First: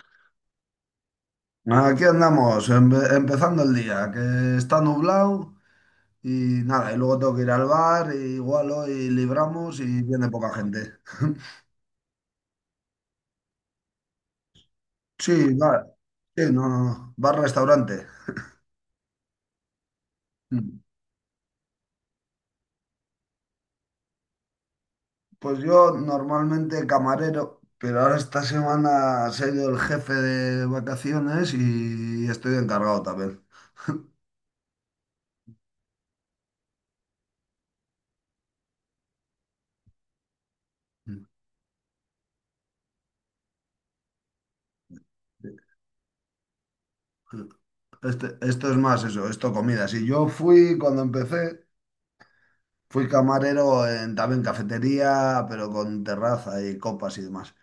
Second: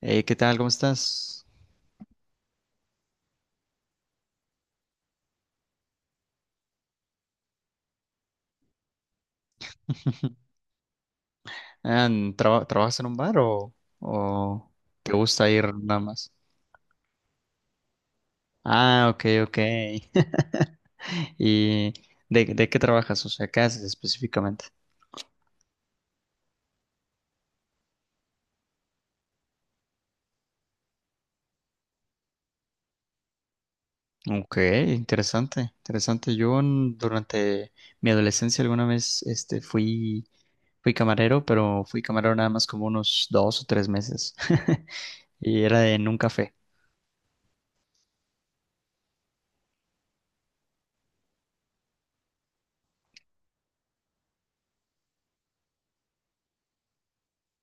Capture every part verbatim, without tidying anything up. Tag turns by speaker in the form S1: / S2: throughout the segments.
S1: Hey, ¿qué tal? ¿Cómo estás?
S2: Aquí andamos, empe- empezando el día, que está nublado y nada, y luego tengo que ir al bar, y igual hoy libramos y viene poca gente.
S1: Ah, ¿traba- ¿trabajas en un bar o, o te
S2: Sí,
S1: gusta ir
S2: bar,
S1: nada más?
S2: sí, no, no, no, bar-restaurante.
S1: Ah, ok, ok.
S2: Mm.
S1: ¿Y de, de qué trabajas? O sea, ¿qué haces específicamente?
S2: Pues yo normalmente camarero, pero ahora esta semana se ha ido el jefe de vacaciones y estoy encargado también.
S1: Ok, interesante, interesante. Yo en- durante mi adolescencia alguna vez este, fui, fui
S2: Mm.
S1: camarero, pero fui camarero nada más como unos dos o tres meses. Y era en un café.
S2: Este- esto es más eso, esto comida. Si yo fui cuando empecé. Fui camarero en, también cafetería, pero con terraza y copas y demás.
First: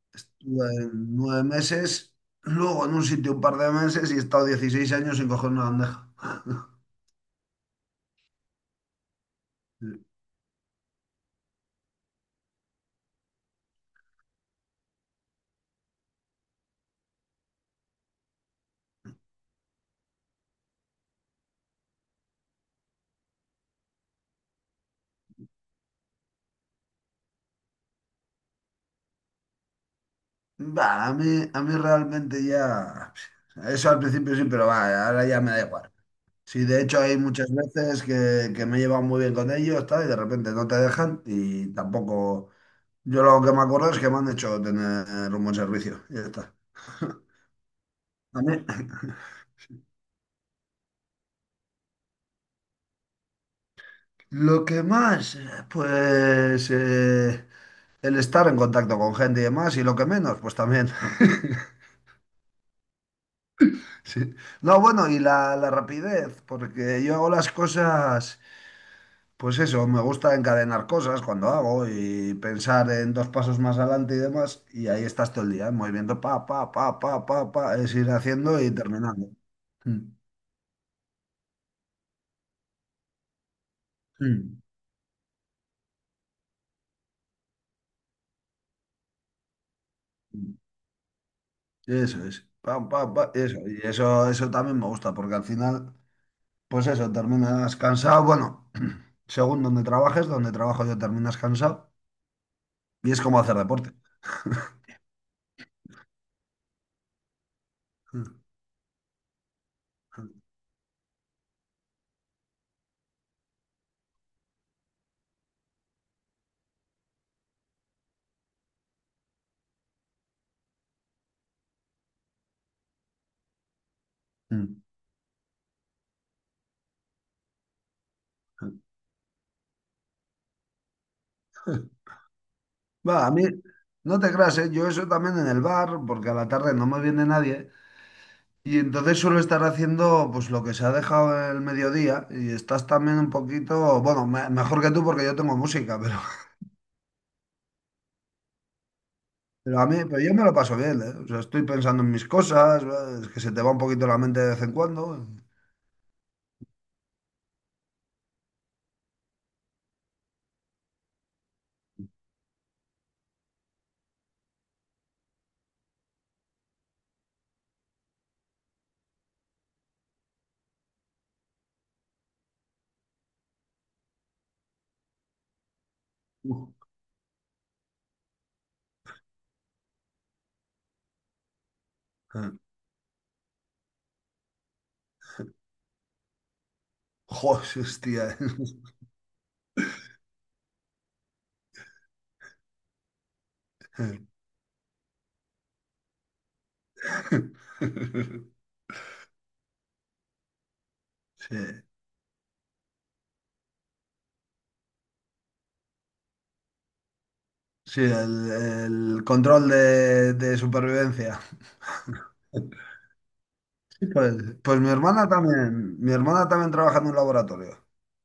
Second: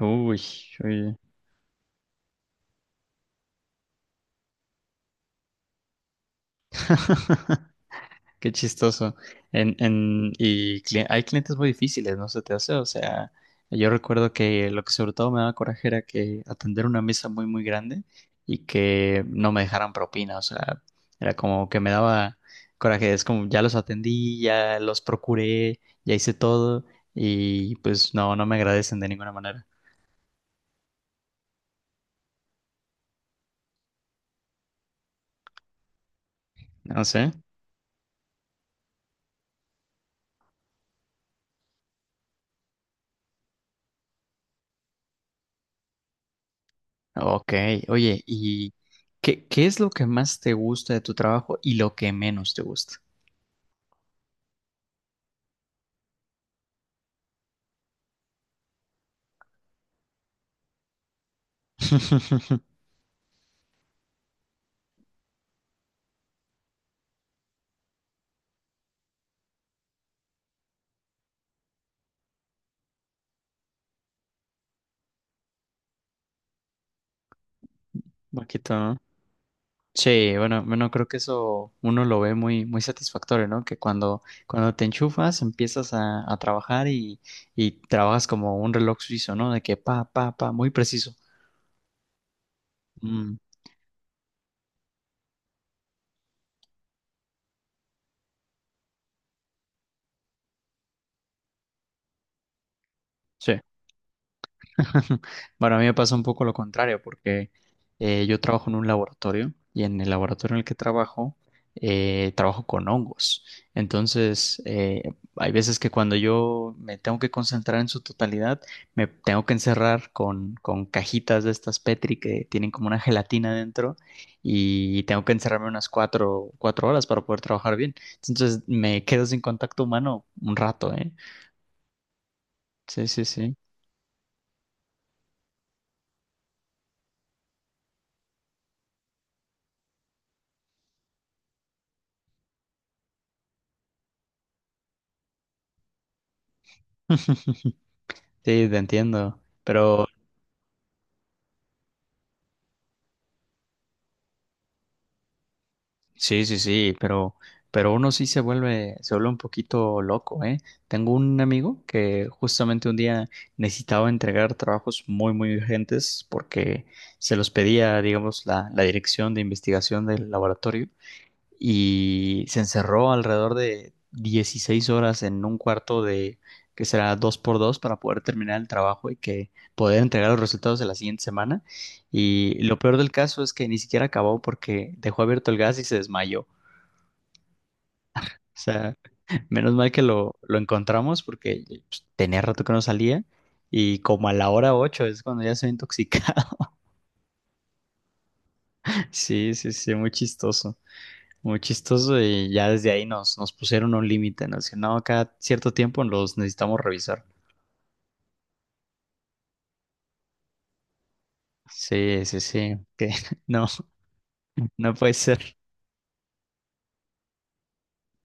S1: Uy,
S2: Estuve
S1: uy.
S2: nueve meses, luego en un sitio un par de meses y he estado dieciséis años sin coger una bandeja.
S1: Qué chistoso. En, en, y cli- hay clientes muy difíciles, ¿no se te hace? O sea, yo recuerdo que lo que sobre todo me daba coraje era que atender una mesa muy, muy grande y que no me dejaran propina. O sea, era como que me daba coraje. Es como ya los atendí, ya los procuré, ya hice todo y pues no, no me agradecen de ninguna manera.
S2: Va a mí, a mí realmente ya... Eso al principio sí, pero va, ahora ya me da igual. Sí, de hecho
S1: No
S2: hay
S1: sé.
S2: muchas veces que, que me he llevado muy bien con ellos, tal, y de repente no te dejan y tampoco... Yo lo que me acuerdo es que me han hecho tener un buen servicio. Y ya está.
S1: Ok, oye,
S2: A mí.
S1: ¿y qué, qué es lo que más te gusta de tu trabajo y lo que menos te gusta?
S2: Lo que más, eh, pues eh, el estar en contacto con gente y demás, y lo que menos, pues también. Sí. No, bueno, y la, la rapidez, porque yo hago las cosas, pues eso, me gusta encadenar cosas cuando hago y pensar en dos pasos más adelante y demás, y ahí estás todo el día, en movimiento, pa, pa, pa, pa, pa, pa, es ir haciendo y
S1: Poquito, ¿no?
S2: terminando. Mm,
S1: Sí, bueno, bueno, creo que eso uno lo ve muy, muy satisfactorio, ¿no? Que cuando,
S2: mm,
S1: cuando te enchufas, empiezas a, a trabajar y, y trabajas como un reloj suizo, ¿no? De que pa, pa, pa,
S2: mm.
S1: muy preciso.
S2: Eso es, pa, pa, pa,
S1: Mm,
S2: eso, y eso, eso también me gusta, porque al final... Pues eso, terminas cansado. Bueno, según donde trabajes, donde trabajo yo terminas cansado. Y es como hacer
S1: sí.
S2: deporte.
S1: Bueno, a mí me pasa un poco lo contrario, porque eh, yo
S2: Mm,
S1: trabajo en un laboratorio y en el laboratorio en el que trabajo, eh, trabajo con hongos. Entonces, eh, hay veces que cuando yo me tengo que concentrar en su totalidad, me tengo que encerrar con, con cajitas de estas Petri que tienen como una gelatina dentro
S2: mm.
S1: y tengo que encerrarme unas cuatro, cuatro horas para poder trabajar bien. Entonces, me quedo sin contacto humano un rato, ¿eh? Sí,
S2: Va,
S1: sí,
S2: a mí,
S1: sí.
S2: no te creas, ¿eh? Yo eso también en el bar, porque a la tarde no me viene nadie. Y entonces suelo estar haciendo pues lo que se ha dejado el mediodía. Y estás también un poquito, bueno, me- mejor que tú porque yo tengo música, pero,
S1: Sí, te entiendo.
S2: pero a mí,
S1: Pero
S2: pero yo me lo paso bien, ¿eh? O sea, estoy pensando en mis cosas, ¿eh?, es que se te va un poquito la mente de vez en cuando.
S1: sí, sí, sí, pero, pero uno sí se vuelve, se vuelve un poquito loco, ¿eh? Tengo un amigo que justamente un día necesitaba entregar trabajos muy, muy urgentes porque se los pedía, digamos, la, la dirección de investigación del laboratorio y se encerró alrededor de dieciséis horas en un cuarto de que será dos por dos para poder terminar el trabajo y que poder entregar los resultados de la siguiente semana. Y
S2: Joder,
S1: lo peor del caso es que ni siquiera acabó porque dejó abierto el gas y se desmayó. O
S2: hostia.
S1: sea, menos mal que lo, lo encontramos porque pues, tenía rato que no salía y como a la hora ocho es cuando ya se intoxica. Sí, sí, sí, muy chistoso.
S2: Sí,
S1: Muy chistoso y ya desde ahí nos, nos pusieron un límite, nos decían, no, cada cierto tiempo los necesitamos revisar.
S2: sí, el, el control de, de supervivencia.
S1: Sí, sí, sí, que no,
S2: Sí, pues, pues mi
S1: no puede
S2: hermana
S1: ser.
S2: también, mi hermana también trabaja en un laboratorio,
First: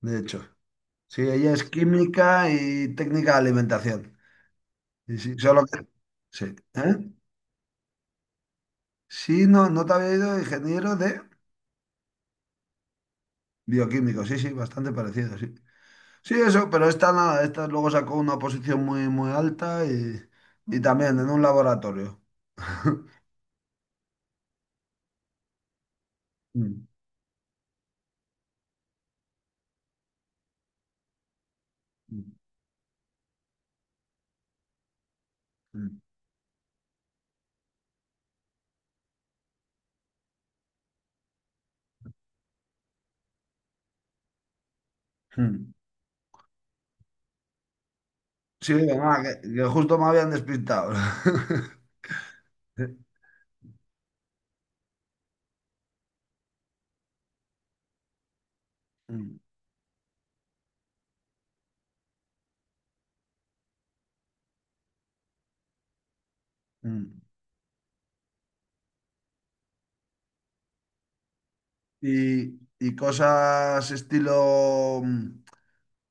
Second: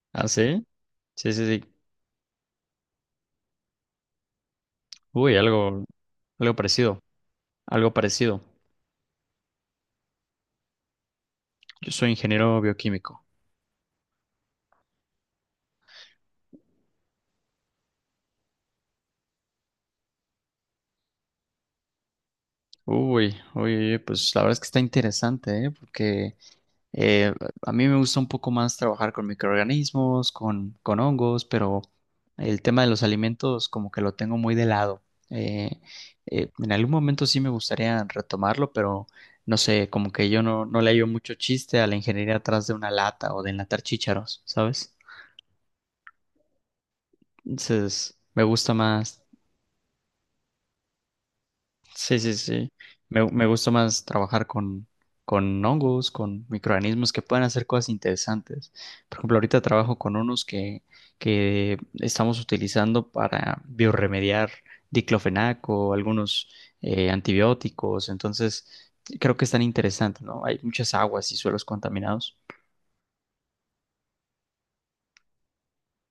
S2: de
S1: ¿Ah,
S2: hecho.
S1: sí?
S2: Sí,
S1: Sí, sí,
S2: ella es
S1: sí.
S2: química y técnica de alimentación. Y sí,
S1: Uy,
S2: solo
S1: algo,
S2: que- sí,
S1: algo parecido,
S2: ¿eh?
S1: algo parecido.
S2: Sí, no, no te había ido ingeniero de
S1: Yo soy ingeniero bioquímico.
S2: bioquímico, sí, sí, bastante parecido, sí. Sí, eso, pero esta nada, esta luego sacó una posición muy, muy alta y, y también en un laboratorio.
S1: Uy, uy, uy, pues la verdad es que está interesante, ¿eh? Porque
S2: Mm,
S1: Eh, a mí me gusta un poco más trabajar con microorganismos, con, con hongos, pero
S2: mm,
S1: el tema de los alimentos como que lo tengo muy de lado. Eh,
S2: mm.
S1: eh, en algún momento sí me gustaría retomarlo, pero no sé, como que yo no, no le hallo mucho chiste a la ingeniería atrás de una lata o de enlatar chícharos, ¿sabes?
S2: Mm.
S1: Entonces, me
S2: Sí,
S1: gusta
S2: ah,
S1: más.
S2: que, que justo me habían despistado.
S1: Sí, sí, sí.
S2: Sí.
S1: Me, me gusta más trabajar con, con hongos, con microorganismos que pueden hacer cosas interesantes. Por ejemplo,
S2: Mm,
S1: ahorita trabajo con unos que, que estamos utilizando para biorremediar diclofenaco, algunos eh,
S2: mm.
S1: antibióticos. Entonces, creo que es tan interesante, ¿no? Hay muchas aguas y suelos contaminados.
S2: Y, y cosas estilo... mm,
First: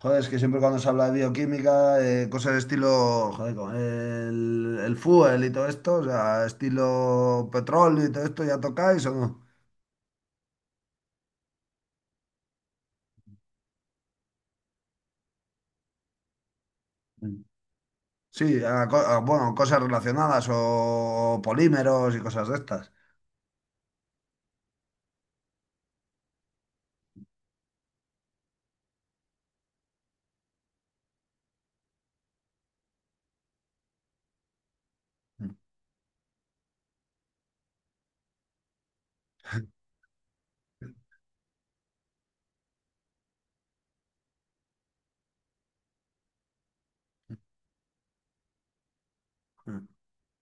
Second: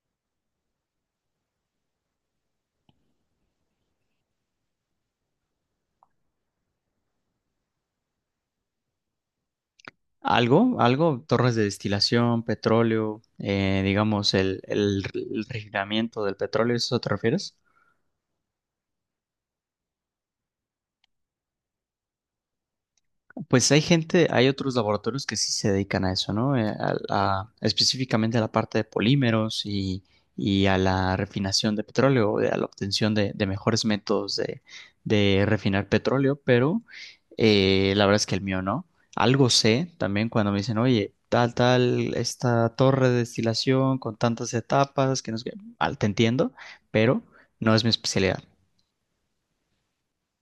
S2: joder, es que siempre cuando se habla de bioquímica, eh, cosas estilo, joder, como el, el fuel y todo esto, o sea, estilo petróleo y todo esto, ¿ya tocáis o no?
S1: Algo, algo, torres de destilación, petróleo, eh, digamos, el, el, el refinamiento del petróleo, ¿eso te
S2: Mm.
S1: refieres?
S2: Sí, a co- a, bueno, cosas relacionadas o polímeros y cosas de estas.
S1: Pues hay gente, hay otros laboratorios que sí se dedican a eso, ¿no? Eh, A, a- específicamente a la parte de polímeros y, y a la refinación de petróleo, eh, a la obtención de, de mejores métodos de, de
S2: Mm,
S1: refinar petróleo, pero eh, la verdad es que el mío no. Algo sé también cuando me dicen, oye, tal, tal, esta torre de destilación con tantas etapas, que no sé qué. Al- te entiendo, pero no es mi especialidad.
S2: mm.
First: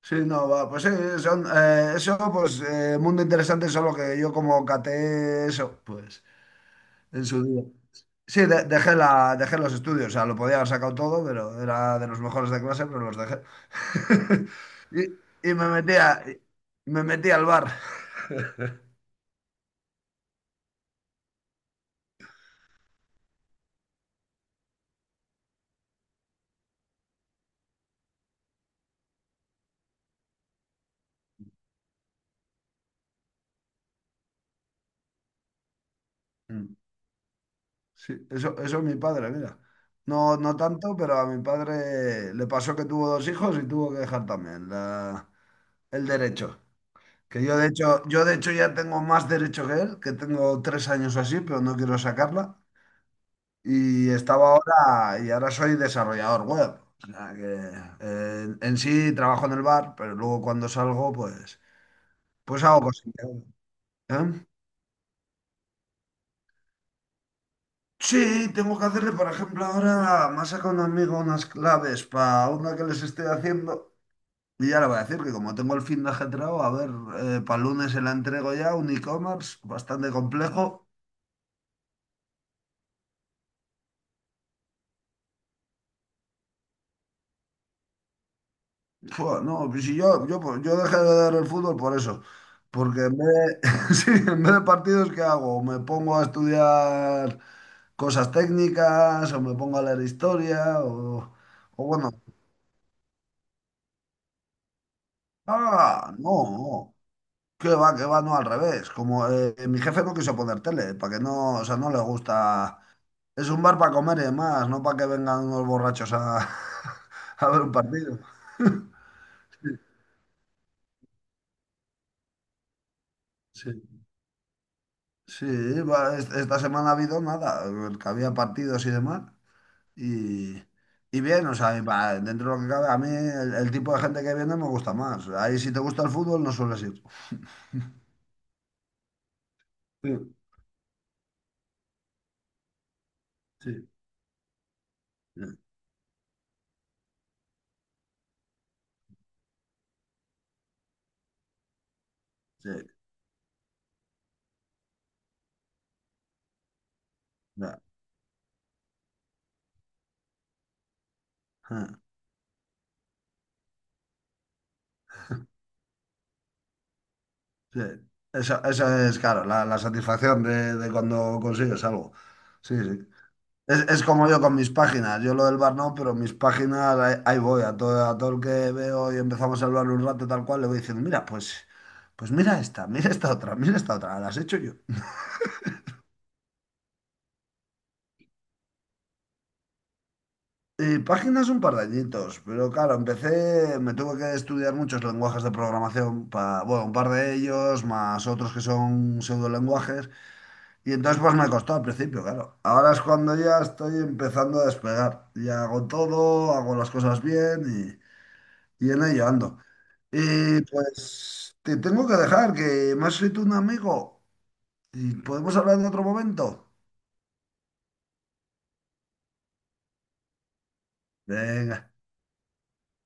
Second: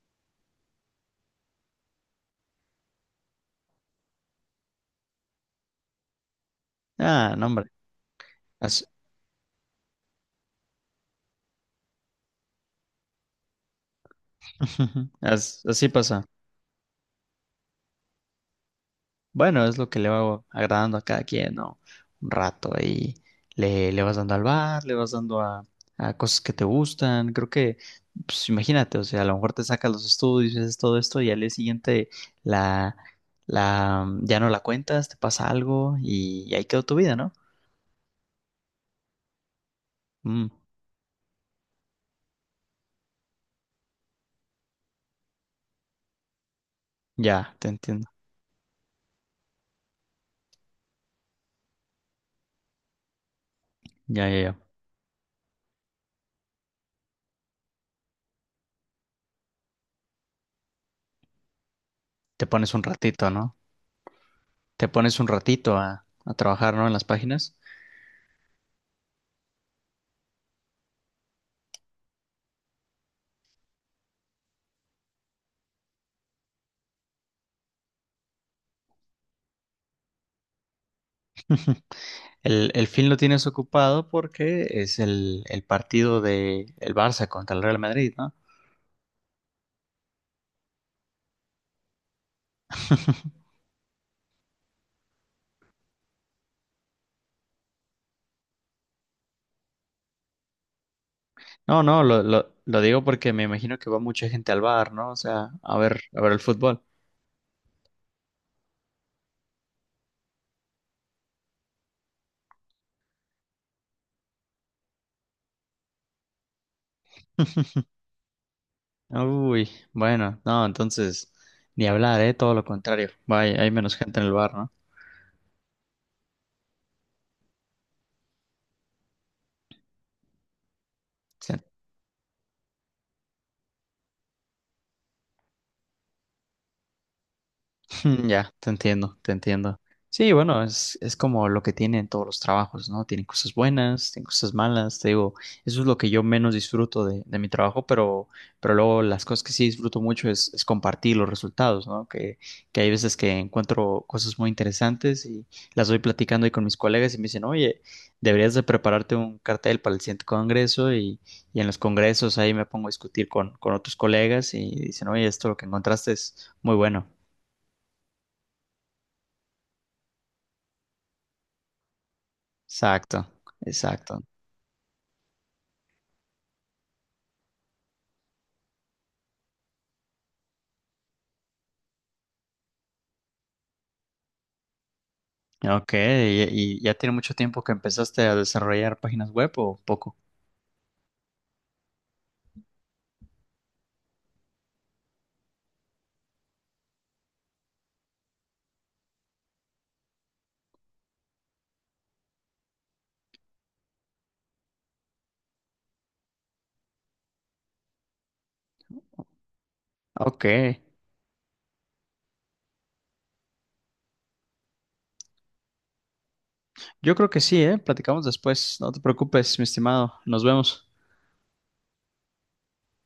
S2: Sí, no, va, pues sí, son, eh, eso, pues eh, mundo interesante, solo que yo como caté eso, pues en
S1: Ah,
S2: su
S1: no,
S2: día.
S1: hombre,
S2: Sí, de-
S1: así,
S2: dejé la, dejé los estudios, o sea, lo podía haber sacado todo, pero era de los mejores de clase, pero los dejé. Y, y
S1: as-
S2: me
S1: así
S2: metía,
S1: pasa.
S2: me metí al bar.
S1: Bueno, es lo que le va agradando a cada quien, ¿no? Un rato ahí le, le vas dando al bar, le vas dando a, a cosas que te gustan. Creo que, pues imagínate, o sea, a lo mejor te sacas los estudios, haces todo esto y al día siguiente la, la, mm, ya no la cuentas, te pasa algo y, y ahí
S2: Mm,
S1: quedó tu vida, ¿no?
S2: sí, eso, eso es mi padre, mira. No,
S1: Mm,
S2: no tanto, pero a mi padre le pasó que tuvo dos hijos y tuvo que dejar también la- el derecho. Que
S1: ya,
S2: yo de
S1: te
S2: hecho,
S1: entiendo.
S2: yo de hecho ya tengo más derecho que él, que tengo tres años o así, pero no quiero sacarla. Y
S1: Ya, ya,
S2: estaba
S1: ya.
S2: ahora, y ahora soy desarrollador web. O sea que eh, en, en sí trabajo en el bar, pero luego cuando salgo, pues,
S1: Te
S2: pues
S1: pones
S2: hago
S1: un
S2: cositas.
S1: ratito, ¿no?
S2: ¿Eh?
S1: Te pones un ratito a, a trabajar, ¿no? En las páginas.
S2: Sí, tengo que hacerle, por ejemplo, ahora me ha sacado un amigo unas claves para una que les estoy haciendo. Y ya le voy a decir que como tengo el fin de ajetreado, a ver, para lunes se la entrego ya, un e-commerce bastante complejo.
S1: El, el fin lo tienes ocupado porque es el, el partido de el Barça contra el Real Madrid, ¿no?
S2: Fua, no, pues si yo, yo, yo dejé de ver el fútbol por eso. Porque en vez de, sí, en vez de partidos, ¿qué hago? O me pongo a estudiar cosas técnicas, o me pongo a leer historia, o,
S1: No,
S2: o
S1: no,
S2: bueno.
S1: lo, lo, lo digo porque me imagino que va mucha gente al bar, ¿no? O sea, a ver,
S2: Ah,
S1: a ver
S2: no,
S1: el fútbol.
S2: que va, que va, no al revés. Como eh, mi jefe no quiso poner tele, para que no, o sea, no le gusta. Es un bar para comer y demás, no para que vengan unos borrachos a, a ver un partido.
S1: Uy,
S2: Sí,
S1: bueno, no, entonces, ni hablar, ¿eh? Todo lo contrario. Vaya, hay menos
S2: sí.
S1: gente en el bar, ¿no?
S2: Sí, va, es- esta semana ha habido nada, el que había partidos y demás. Y, y bien,
S1: Sí.
S2: o sea, y va, dentro de lo que cabe, a mí el, el tipo de gente que viene me gusta más. Ahí si te gusta el fútbol no sueles ir.
S1: Ya, te entiendo, te entiendo.
S2: Sí,
S1: Sí, bueno, es, es como lo que tienen todos los trabajos, ¿no? Tienen cosas
S2: sí,
S1: buenas, tienen cosas malas, te digo,
S2: sí,
S1: eso es lo que yo menos disfruto de, de mi trabajo, pero, pero luego las cosas que sí disfruto mucho es, es compartir los resultados, ¿no? Que,
S2: sí,
S1: que hay veces que encuentro cosas muy interesantes y las voy platicando ahí con mis colegas y me dicen,
S2: ya,
S1: oye, deberías de prepararte un cartel para el siguiente congreso y, y en los
S2: ja,
S1: congresos ahí me pongo a discutir con, con otros colegas y dicen, oye, esto lo que encontraste es muy bueno.
S2: sí. Esa, esa es, claro, la, la satisfacción de, de cuando consigues algo. Sí, sí.
S1: Exacto,
S2: Es, es
S1: exacto.
S2: como yo con mis páginas. Yo lo del bar no, pero mis páginas ahí, ahí voy. A todo, a todo el que veo y empezamos a hablar un rato tal cual, le voy diciendo, mira, pues, pues mira esta, mira esta otra, mira esta otra, las he hecho yo.
S1: Ok, y, y ya tiene mucho tiempo que empezaste a desarrollar páginas web o poco.
S2: Y páginas un par de añitos, pero claro, empecé, me tuve que estudiar muchos lenguajes de programación, para, bueno, un par de ellos, más otros que son pseudolenguajes, y entonces pues me costó al principio, claro. Ahora es cuando ya estoy empezando a despegar, ya hago todo, hago las cosas bien y, y en ello ando.
S1: Ok,
S2: Y pues te tengo que dejar, que me ha escrito un amigo. ¿Y podemos hablar en otro momento?
S1: yo creo que sí, ¿eh? Platicamos después, no te preocupes, mi estimado, nos vemos.
S2: Venga.